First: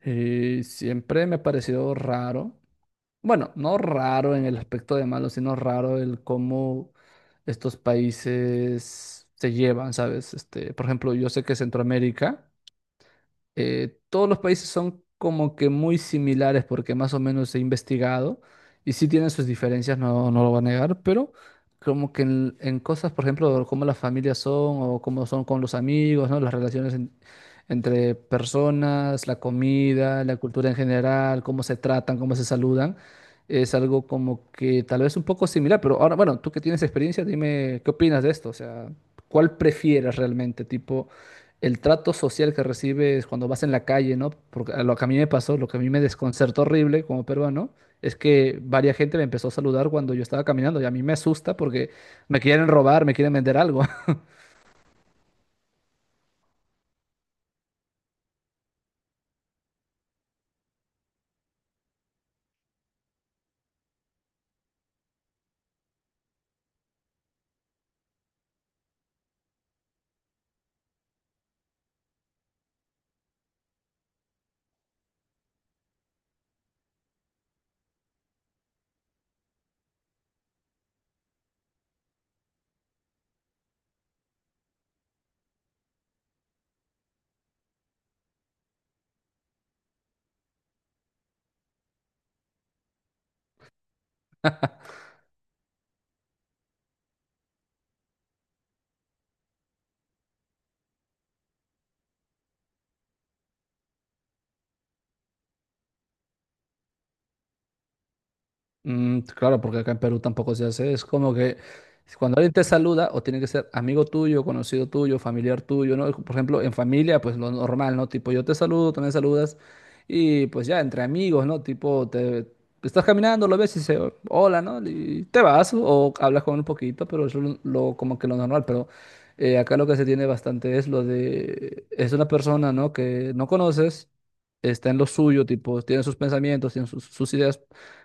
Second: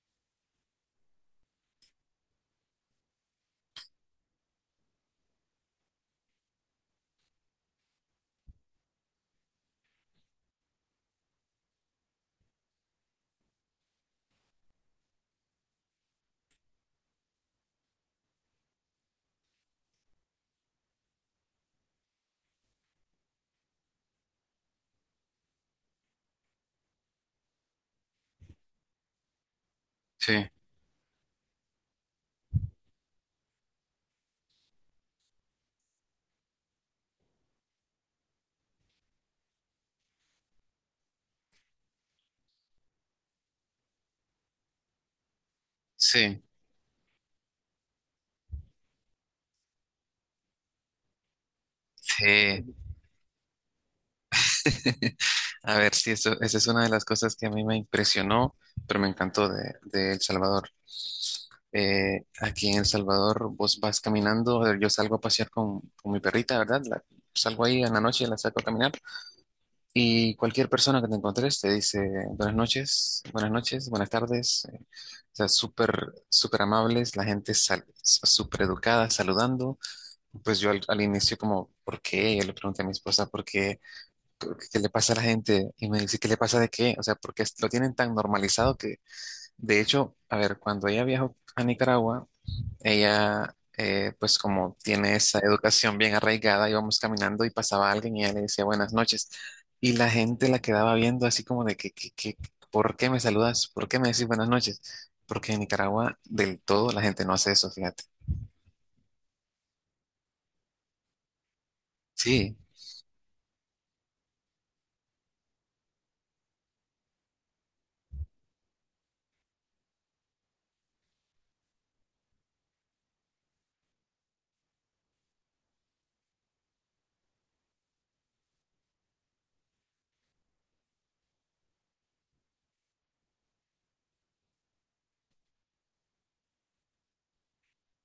Siempre me ha parecido raro, bueno, no raro en el aspecto de malo, sino raro el cómo estos países se llevan, ¿sabes? Este, por ejemplo, yo sé que Centroamérica todos los países son como que muy similares porque más o menos he investigado y sí tienen sus diferencias, no, no lo voy a negar, pero como que en cosas, por ejemplo, cómo las familias son o cómo son con los amigos, ¿no? Las relaciones entre personas, la comida, la Sí, cultura en general, cómo se tratan, cómo se saludan, es algo como que tal vez un poco similar, pero ahora, bueno, tú que tienes experiencia, dime qué opinas de esto, o sea, ¿cuál prefieres realmente? Tipo el trato social que recibes cuando vas en la calle, ¿no? Porque a lo que a mí me pasó, lo que a mí me sí, desconcertó horrible como peruano, es que varias gente me empezó a saludar cuando yo estaba caminando y a mí me asusta porque me quieren sí. robar, me quieren vender algo. A ver, sí, eso, esa es una de las cosas que a mí me impresionó, pero me encantó de El Salvador. Aquí en El Salvador vos vas caminando, a yo salgo a pasear con mi perrita, ¿verdad? Salgo ahí en la noche, la saco a caminar y cualquier persona que te encuentres te dice buenas noches, buenas noches, buenas tardes. O sea, súper, súper amables, la gente súper educada, saludando. Pues yo al inicio como, ¿por qué? Yo le pregunté a mi esposa, ¿por qué? ¿Qué le pasa a la gente? Y me dice, ¿qué le pasa de qué? O sea, porque lo tienen tan normalizado que, de hecho, a ver, cuando ella viajó a Nicaragua, ella, pues como tiene esa educación bien arraigada, íbamos caminando y pasaba alguien y ella le decía buenas noches. Y la gente la quedaba viendo así como de ¿por qué me saludas? ¿Por qué me decís buenas noches? Porque en Nicaragua del todo la gente no hace eso, fíjate. Mm, claro, porque acá en Perú tampoco se hace. Es como que cuando alguien Sí, te saluda, o tiene que ser amigo tuyo, conocido tuyo, familiar tuyo, ¿no? Por ejemplo, en familia, pues lo normal, ¿no? Tipo, yo te saludo, tú me saludas, y pues ya entre amigos, ¿no? Tipo, te estás caminando, lo ves y dices, hola, ¿no? Y te vas, o hablas con un poquito, pero eso es lo, como que lo normal. Pero acá lo que se tiene bastante es lo de, es una persona, ¿no? Que no conoces, está en lo suyo, tipo, tiene sus pensamientos, tiene sus ideas,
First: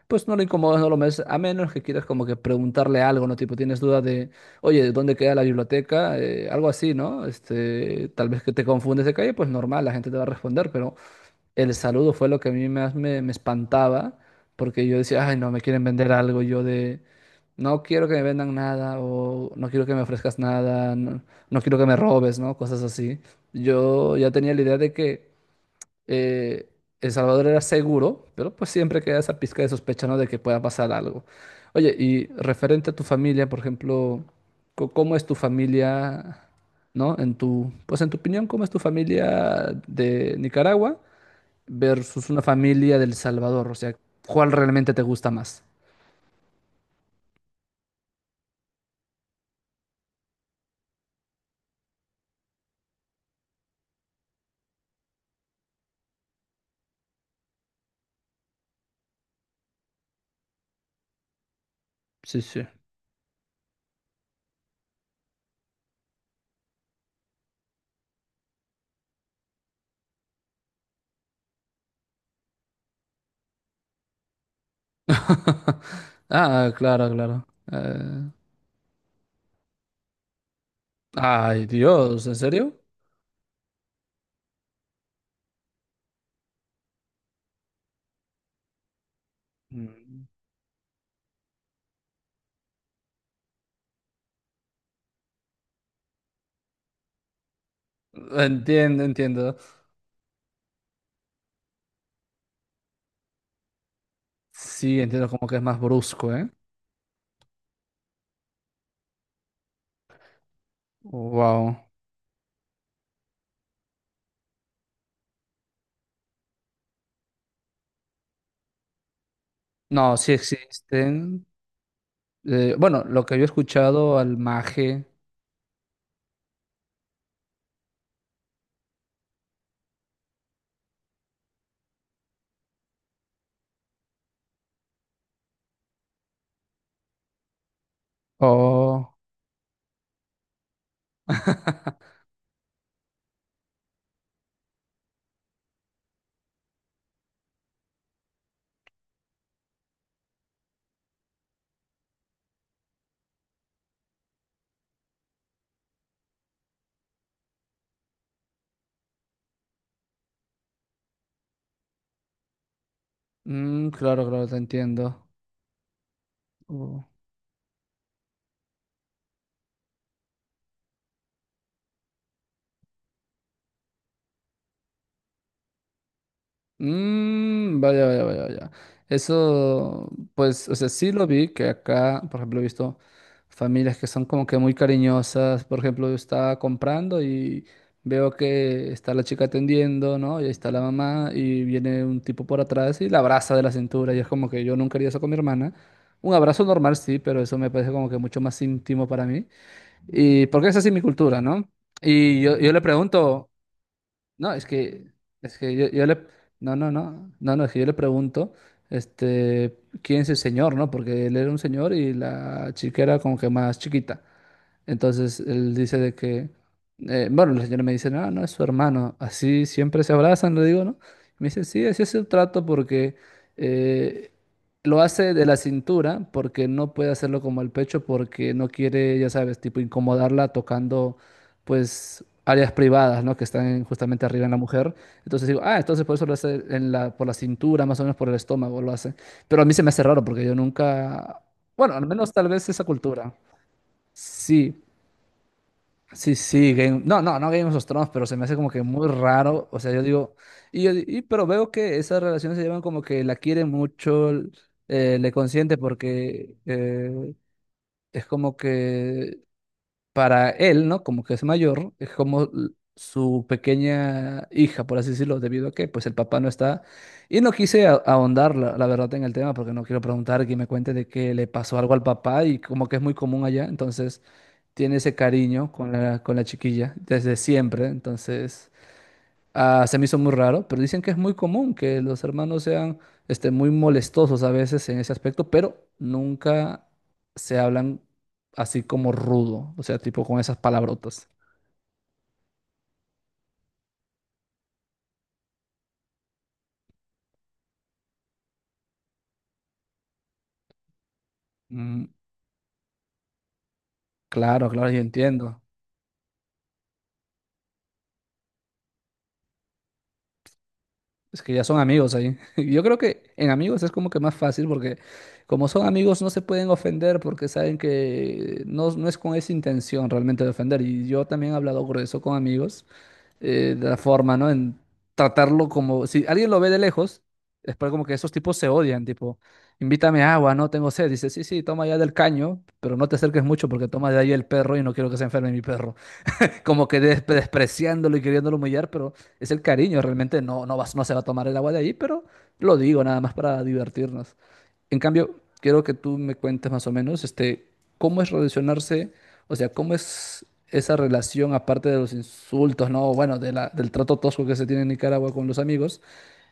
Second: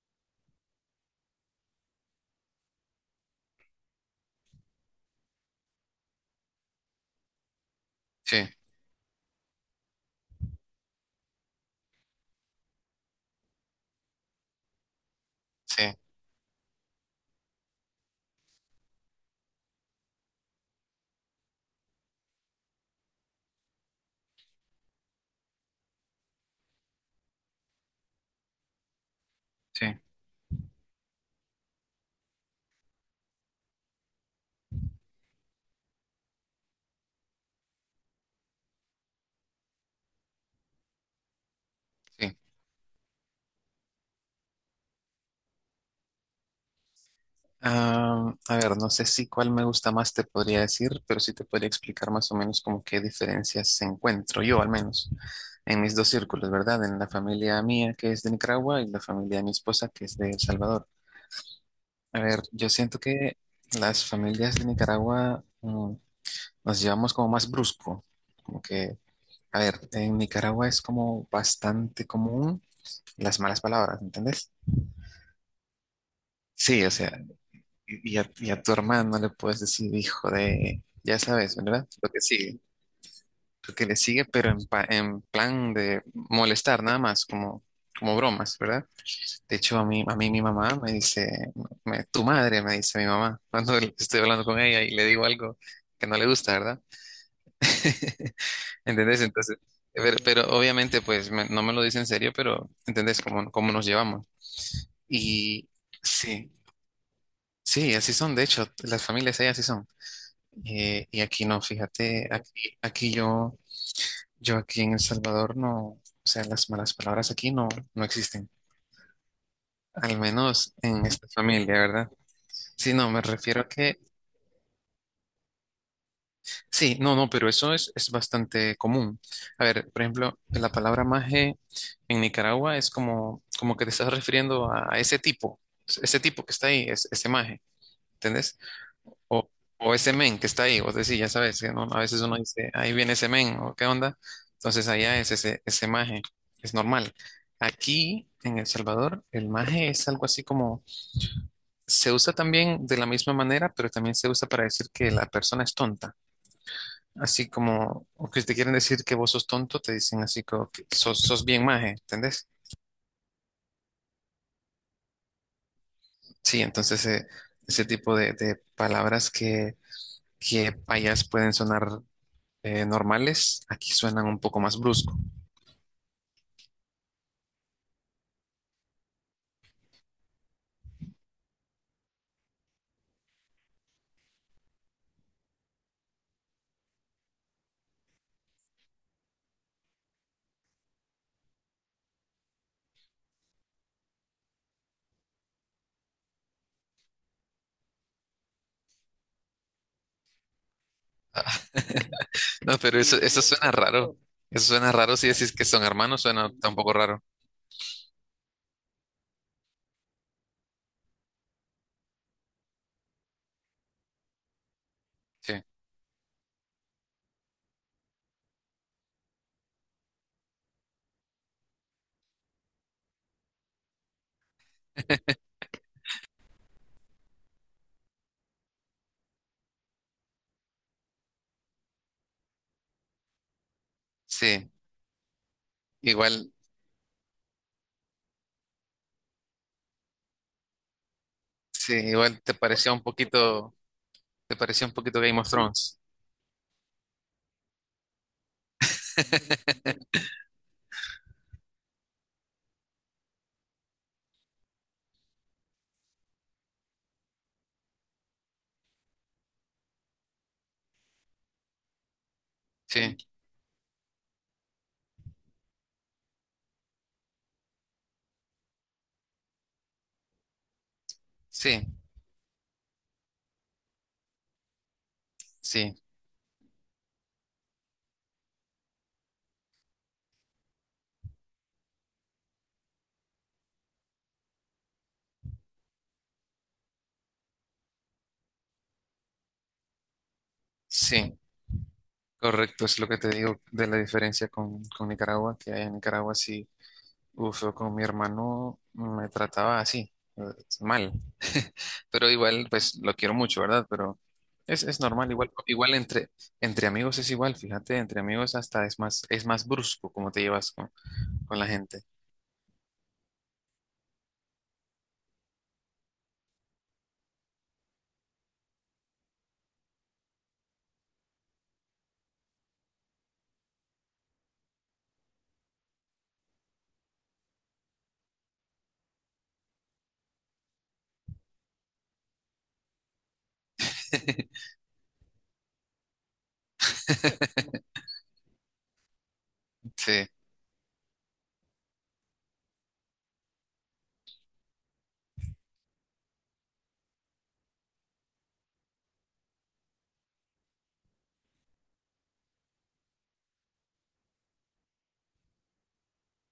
pues no lo incomodas, no lo metes, a menos que quieras como que preguntarle algo, ¿no? Tipo, tienes duda de, oye, ¿dónde queda la biblioteca? Algo así, ¿no? Este, tal sí, vez que te confundes de calle, pues normal, la gente te va a responder, pero el saludo fue lo que a mí más me espantaba, porque yo decía, ay, no, me quieren sí, vender algo, yo de, no quiero que me vendan nada, o no quiero que me ofrezcas nada, no, no quiero que me robes, ¿no? Cosas así. Yo ya tenía la idea de que eh, El Salvador era seguro, pero pues siempre queda esa pizca de sí, sospecha, ¿no? De que pueda pasar algo. Oye, y referente a tu familia, por ejemplo, ¿cómo es tu familia, no? Pues en tu opinión, ¿cómo es tu familia de Nicaragua versus sí. una familia del Salvador? O sea, ¿cuál realmente te gusta más? Ah, a ver, no sé si cuál me gusta más te podría decir, pero sí te podría explicar más o menos como qué diferencias encuentro yo, al menos, en mis dos círculos, ¿verdad? En la familia mía, que es de Nicaragua, y la familia de mi esposa, que es de El Salvador. A Sí, ver, sí. yo siento que las familias de Nicaragua, nos llevamos como más brusco, como que, a ver, en Nicaragua es como bastante común las malas palabras, ¿entendés? Ah, Sí, o claro, sea, claro. Y Eh, a, y a tu hermano le puedes decir, hijo de, ya sabes, Ay, ¿verdad? Lo que Dios, ¿en sigue, serio? lo que le sigue, pero en plan de molestar nada más, como, como bromas, ¿verdad? De hecho, a mí, a Mm. mí mi mamá me dice, tu madre me dice mi mamá, cuando estoy hablando con ella y le digo algo que no le gusta, ¿verdad? Entiendo, ¿Entendés? entiendo. Entonces, pero obviamente, pues no me lo dice en serio, pero ¿entendés cómo, cómo nos llevamos? Sí, entiendo como que es Y más brusco, ¿eh? sí, sí, así son, de hecho, las familias ahí así son. Y aquí no, Wow. fíjate, aquí yo, yo aquí en El Salvador no, o sea, las malas palabras aquí no, no existen, No, al sí menos en esta existen. familia, ¿verdad? Sí, Bueno, no, me lo que había refiero a que, escuchado, al maje. sí, no, no, pero eso es bastante común. A ver, por ejemplo, la palabra maje en Nicaragua es como, como que te estás refiriendo a ese tipo que está ahí, es, ese maje, ¿entendés? Oh. O, o ese men que está ahí, vos decís, ya sabes, que a veces uno dice, ahí viene ese men, o qué onda. Entonces allá es ese maje, es normal. Aquí en El Salvador, el maje es algo así como, se usa también de la misma manera, pero también se usa para decir que la persona es tonta. Así como, o que te quieren decir que vos sos tonto, te dicen así como que sos, sos bien maje, ¿entendés? Mm, claro, claro, te entiendo. Sí, entonces Oh. Ese tipo de palabras que payas pueden sonar normales, aquí suenan un poco más brusco. Mm, vaya, vaya, vaya, vaya. Eso, pues, o sea, sí lo vi, que acá, por ejemplo, he visto familias que son como que muy cariñosas. Por ejemplo, yo estaba comprando y veo que está la chica atendiendo, ¿no? Y ahí está la mamá y viene un tipo por atrás y la abraza de la cintura. Y es como que yo nunca haría eso con mi hermana. Un abrazo normal, sí, pero eso me parece como que mucho más íntimo para mí. Y porque es así mi cultura, ¿no? Y yo, yo No, le pero eso, sí, eso pregunto. suena raro. No, es Eso suena que, raro si decís es que que son hermanos, suena no, no, tampoco raro. no, no, no, es que yo le pregunto, este, ¿quién es el señor, no? Porque él era un señor y la chica era como que más chiquita. Entonces Sí, él dice de que, Bueno, la señora me dice, no, no es su hermano, así siempre se abrazan, le digo, ¿no? Me dice, sí, así es el trato porque eh, lo hace de la cintura, porque no puede hacerlo como el pecho, porque no quiere, ya sabes, tipo incomodarla tocando, pues, áreas privadas, ¿no? Que están justamente arriba en la sí, mujer. Entonces digo, ah, entonces por eso lo igual, hace en la, por la cintura, más o menos por el estómago lo hace. Pero a mí se me hace raro porque yo nunca, bueno, sí, al menos igual tal te vez esa parecía un cultura. poquito, te Sí, parecía un poquito Game of Thrones. sí, sí, no, no, no, Game of Thrones, pero se me hace como que muy raro, o sea, yo digo, pero veo que esas relaciones se llevan como que la quiere mucho, le consiente porque es como que para él, ¿no? Como que es mayor, es como Sí, su pequeña hija, por así decirlo, debido a que pues el papá no está. Y no quise ahondar, la verdad, en el tema, porque no quiero preguntar que me cuente de que le pasó algo sí, al papá y como que es muy común allá, entonces tiene ese cariño sí, con la chiquilla desde siempre, entonces... Ah, se me hizo muy raro, pero dicen que es muy común que los hermanos sean este, muy molestosos a veces en ese aspecto, pero nunca se hablan así como rudo, o sea, tipo con esas palabrotas. sí. Correcto, es lo que te digo de la diferencia con Nicaragua, que en Nicaragua sí. Uf, yo con mi hermano me trataba así, mal. Mm, Pero igual, pues lo quiero mucho, ¿verdad? Pero claro, claro, yo es normal, igual, entiendo. igual entre amigos es igual, fíjate, entre amigos hasta es más brusco cómo te llevas Es que con ya la son gente. amigos ahí. Yo creo que en amigos es como que más fácil porque como son amigos no se pueden ofender porque saben que no, no es con esa intención realmente de ofender. Y yo también he hablado grueso con amigos. La forma, ¿no? En tratarlo como, si alguien lo ve de lejos, es para como que esos tipos se odian, tipo, invítame agua, no tengo sed, dice, sí, sí, toma ya del caño, pero no te acerques mucho porque toma de ahí el perro y no quiero que se enferme mi perro. Como que despreciándolo y queriéndolo humillar, pero es el cariño, Sí, realmente no, no vas, no se va a tomar el agua de ahí, pero lo digo nada más para divertirnos. En cambio, quiero que tú me cuentes más o menos, este, cómo es relacionarse, o sea, cómo es esa relación, aparte de los insultos, ¿no? Bueno, de del trato tosco que se tiene en Nicaragua con los amigos.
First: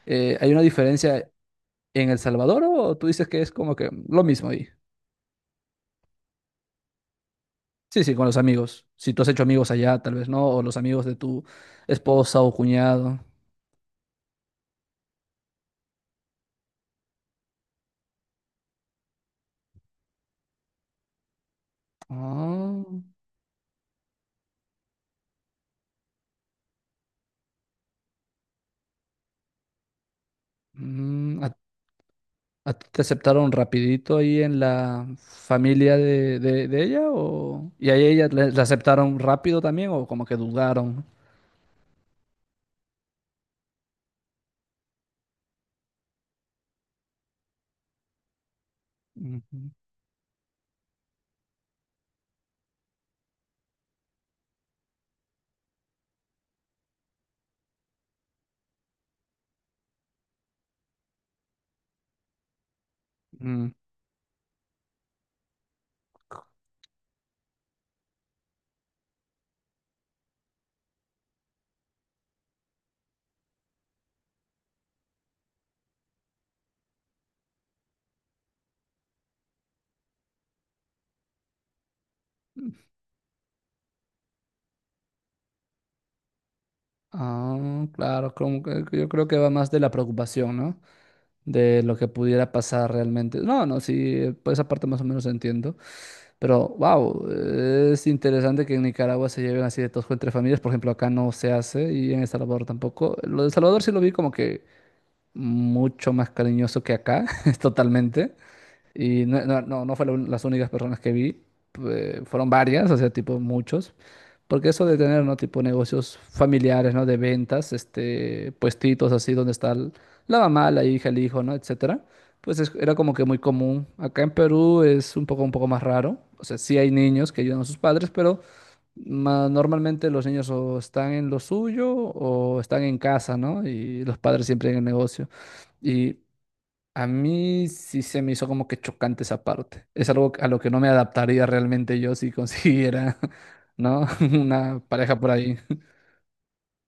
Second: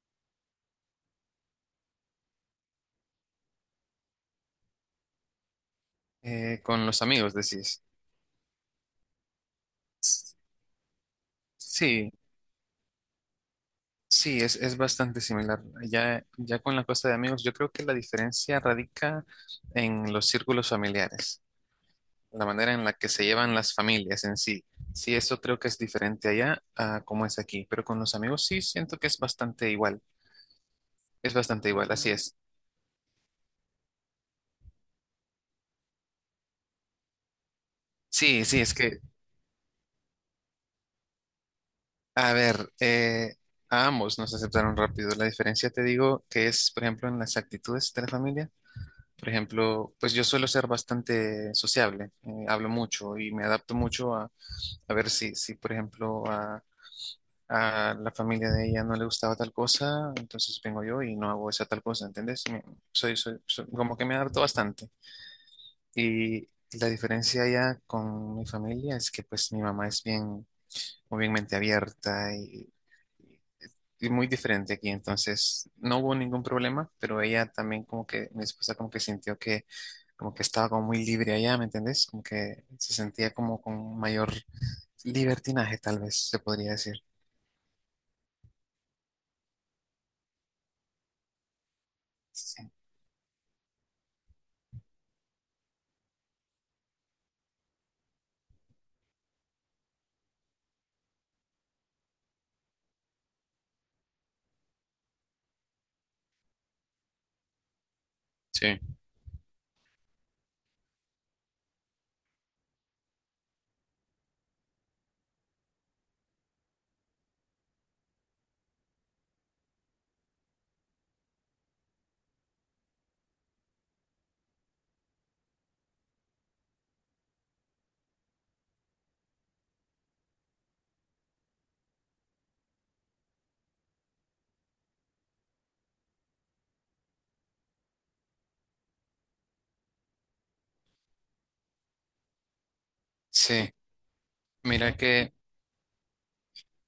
¿Hay una diferencia en El Salvador o tú dices que es como que lo mismo ahí? Con los amigos decís. Sí, sí, con los amigos. Si tú has hecho amigos allá, tal vez no, o los amigos de tu Sí, esposa o cuñado. sí, es bastante similar. Ya con la cosa de amigos, yo creo que la diferencia radica en los círculos familiares. La manera Ah, en la que se llevan las familias en sí. Sí, eso creo que es diferente allá a cómo es aquí, pero con los amigos sí siento que es mm, ¿a bastante igual, así es. ¿A ti te aceptaron rapidito ahí en la familia de ella? ¿Y a ella Sí, sí, la es que, aceptaron rápido también o como que dudaron? a ver, a ambos nos aceptaron rápido. La diferencia te digo que es, por ejemplo, en las actitudes de la familia. Por Ujú. ejemplo, pues yo suelo ser bastante sociable, hablo mucho y me adapto mucho a ver si, si, por ejemplo, a la familia de ella no le gustaba tal cosa, entonces vengo yo y no hago esa tal cosa, ¿entendés? Soy, soy, soy- Mm. como que me adapto bastante. Y la diferencia ya con mi familia es que pues mi mamá es bien, muy bien mente abierta y muy diferente aquí, entonces no hubo ningún problema, pero ella también como que, mi esposa como que sintió que como que estaba como muy libre allá, ¿me entendés? Como que se sentía como con mayor libertinaje, tal vez se podría decir. Ah, claro, como que yo creo que va más de la preocupación, ¿no? De lo que pudiera Sí. pasar realmente. No, no, sí, por esa parte más o menos entiendo. Pero, wow, es interesante que en Nicaragua se lleven así de tosco entre familias. Por ejemplo, acá no se hace y en El Salvador tampoco. Lo de El Salvador sí lo vi como que mucho más cariñoso que acá, totalmente. Sí. Y no, no, no, no fueron las únicas personas que vi, fueron varias, o sea, tipo muchos. Porque eso de tener, ¿no? Tipo negocios familiares, ¿no? De ventas, este, puestitos así donde está la mamá, la hija, el hijo, ¿no? Etcétera. Pues era como que muy común. Acá en Perú es un poco más raro. O sea, sí hay niños que ayudan a sus padres, pero normalmente los niños o están en lo suyo o están en casa, ¿no? Y los padres siempre en el negocio. Y a mí sí se me hizo como que chocante esa parte. Es algo a lo que no me adaptaría realmente yo si consiguiera, Sí. ¿no? una Mira pareja por que, ahí.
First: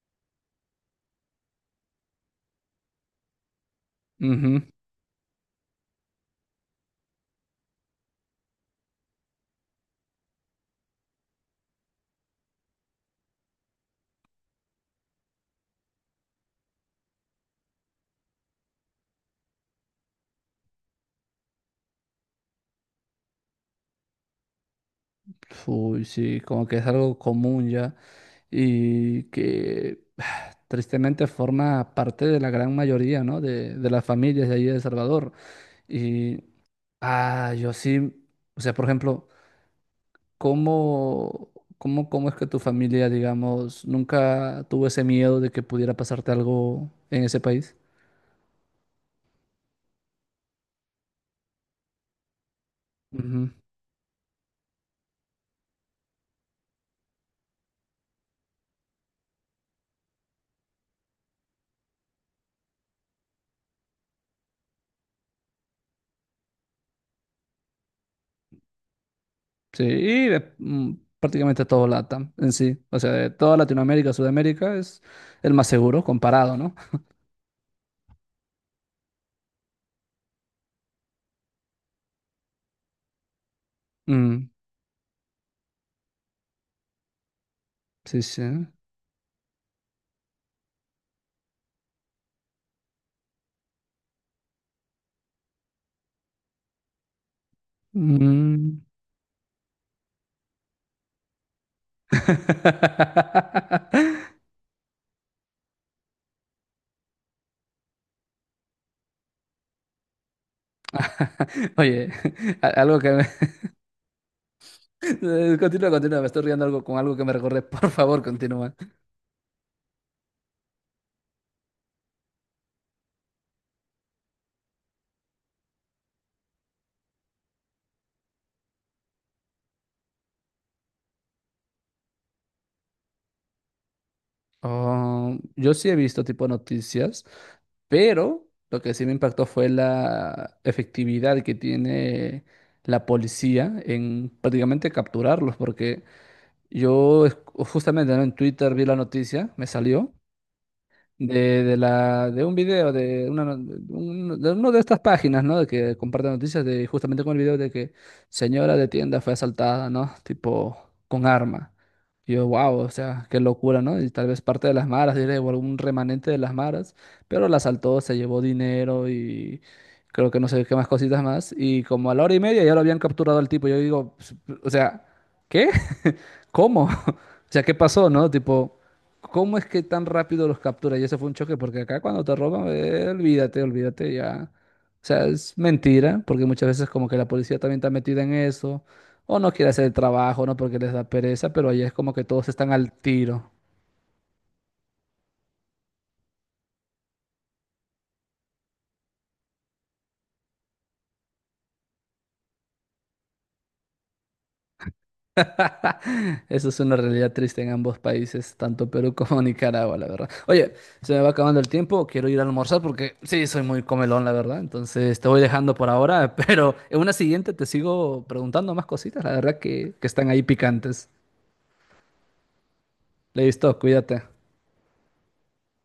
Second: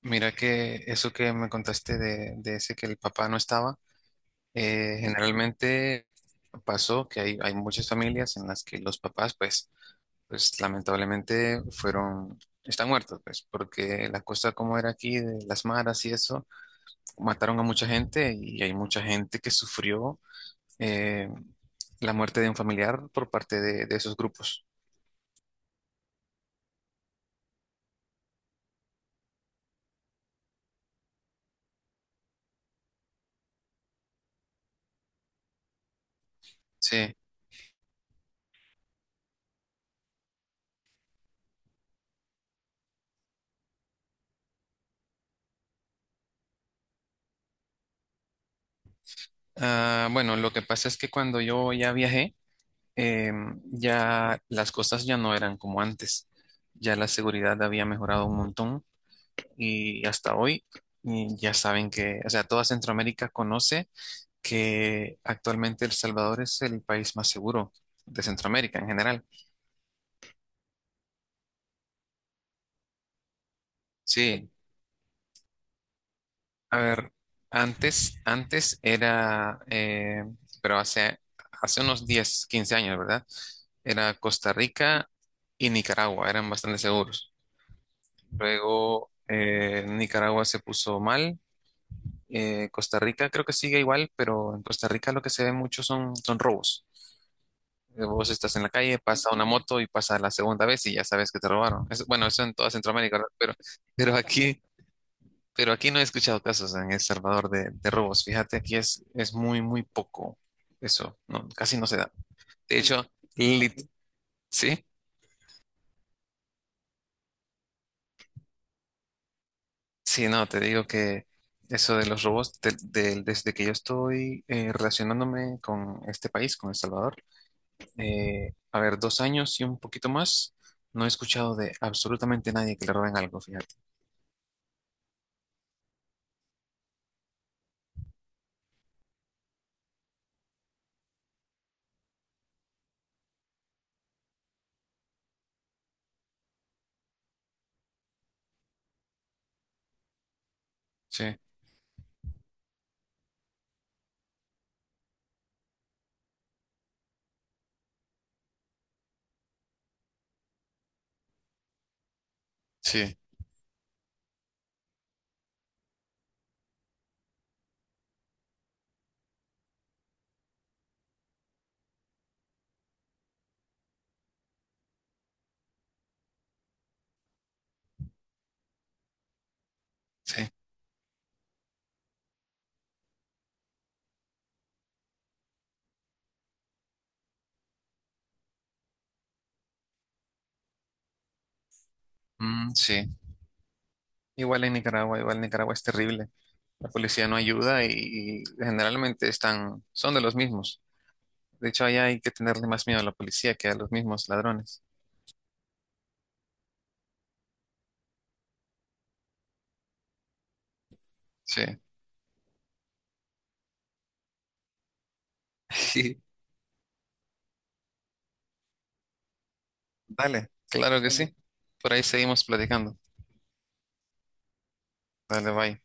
mira que eso que me contaste de ese que el papá no estaba, Ujú. Generalmente pasó que hay muchas familias en las que los papás, pues, pues lamentablemente fueron, están muertos, pues, porque la cosa como era aquí, de las maras y eso, mataron a mucha gente y hay mucha gente que sufrió eh, la muerte de un familiar por parte de esos grupos. Uy, sí, como que es algo común ya y que tristemente forma parte de la gran mayoría, ¿no? De las familias de allí de El Salvador. Y Sí. ah, yo sí, o sea, por ejemplo. ¿Cómo, ¿Cómo es que tu familia, digamos, nunca tuvo ese miedo de que pudiera pasarte algo en ese país? Ah, bueno, lo que pasa es que cuando yo ya viajé, Ujú. Ya las cosas ya no eran como antes, ya la seguridad había mejorado un montón y hasta hoy y ya saben que, o sea, toda Centroamérica conoce que actualmente El Salvador es el país más seguro de Centroamérica en general. Sí, y prácticamente todo LATAM en sí. O sea, de toda Latinoamérica, Sí, Sudamérica es el más seguro comparado, ¿no? a ver, antes era, pero hace, hace unos 10 o 15 años, ¿verdad? Era Mm, Costa Rica y Nicaragua, eran bastante seguros. sí, sí. Luego Nicaragua se puso mal. Costa Rica creo que sigue igual, pero en Costa Rica lo que se ve mucho son, son robos. Vos estás en la Mm. calle, pasa una moto y pasa la segunda vez y ya sabes que te robaron. Eso- bueno, eso en toda Centroamérica, ¿verdad? Pero, pero aquí, pero aquí no he escuchado casos en El Salvador de robos. Fíjate, aquí es muy, muy poco eso. No, casi no se Oye, da. De algo hecho, que me... lit- ¿sí? Continúa, continúa, me estoy riendo algo con algo que me recuerde. Por favor, continúa. Sí, no, te digo que eso de los robots, desde que yo estoy relacionándome con este país, con El Salvador, a ver, 2 años y un poquito más, no he escuchado de absolutamente nadie que le roben algo, fíjate. Ah, yo sí he visto tipo noticias, pero lo que sí me impactó fue la efectividad que tiene la policía en prácticamente capturarlos, porque yo justamente, ¿no? En Twitter vi la noticia, me salió Sí, de la, de un video, de, una, no- de un- de uno de estas páginas, ¿no? De que comparten noticias, de justamente con el video de que señora de tienda fue asaltada, ¿no? Tipo, con arma. Y yo, wow, o sí, sea, qué locura, ¿no? Y tal vez parte de las maras, diré, o algún remanente de las maras, pero la asaltó, se llevó dinero y creo que no sé qué más cositas más. Y como a la hora y media ya lo habían capturado al tipo. Yo digo, "Pues, o sea, ¿qué? ¿Cómo? O sea, ¿qué pasó, no? Tipo, ¿cómo es que tan rápido sí, los captura? Y ese fue un choque, porque acá cuando te roban, olvídate, olvídate ya. O sea, es mentira, porque muchas veces como que la policía también está metida en eso, o no quiere hacer el trabajo, ¿no? Porque les da pereza, pero allá es como que todos están mm, al sí. tiro. Igual en Nicaragua es terrible. La policía no ayuda y generalmente están, son de los mismos. De hecho, allá hay que tenerle más miedo a la policía que a los mismos ladrones. Eso es una realidad triste en ambos países, tanto Perú como Nicaragua, la verdad. Oye, se me va acabando Sí. el tiempo, quiero ir a almorzar porque sí, soy muy comelón, la verdad. Entonces te voy dejando por ahora, pero en una siguiente te sigo preguntando más cositas, la verdad que están ahí Dale, claro picantes. que sí. Por ahí seguimos platicando. Listo, cuídate. Dale, bye.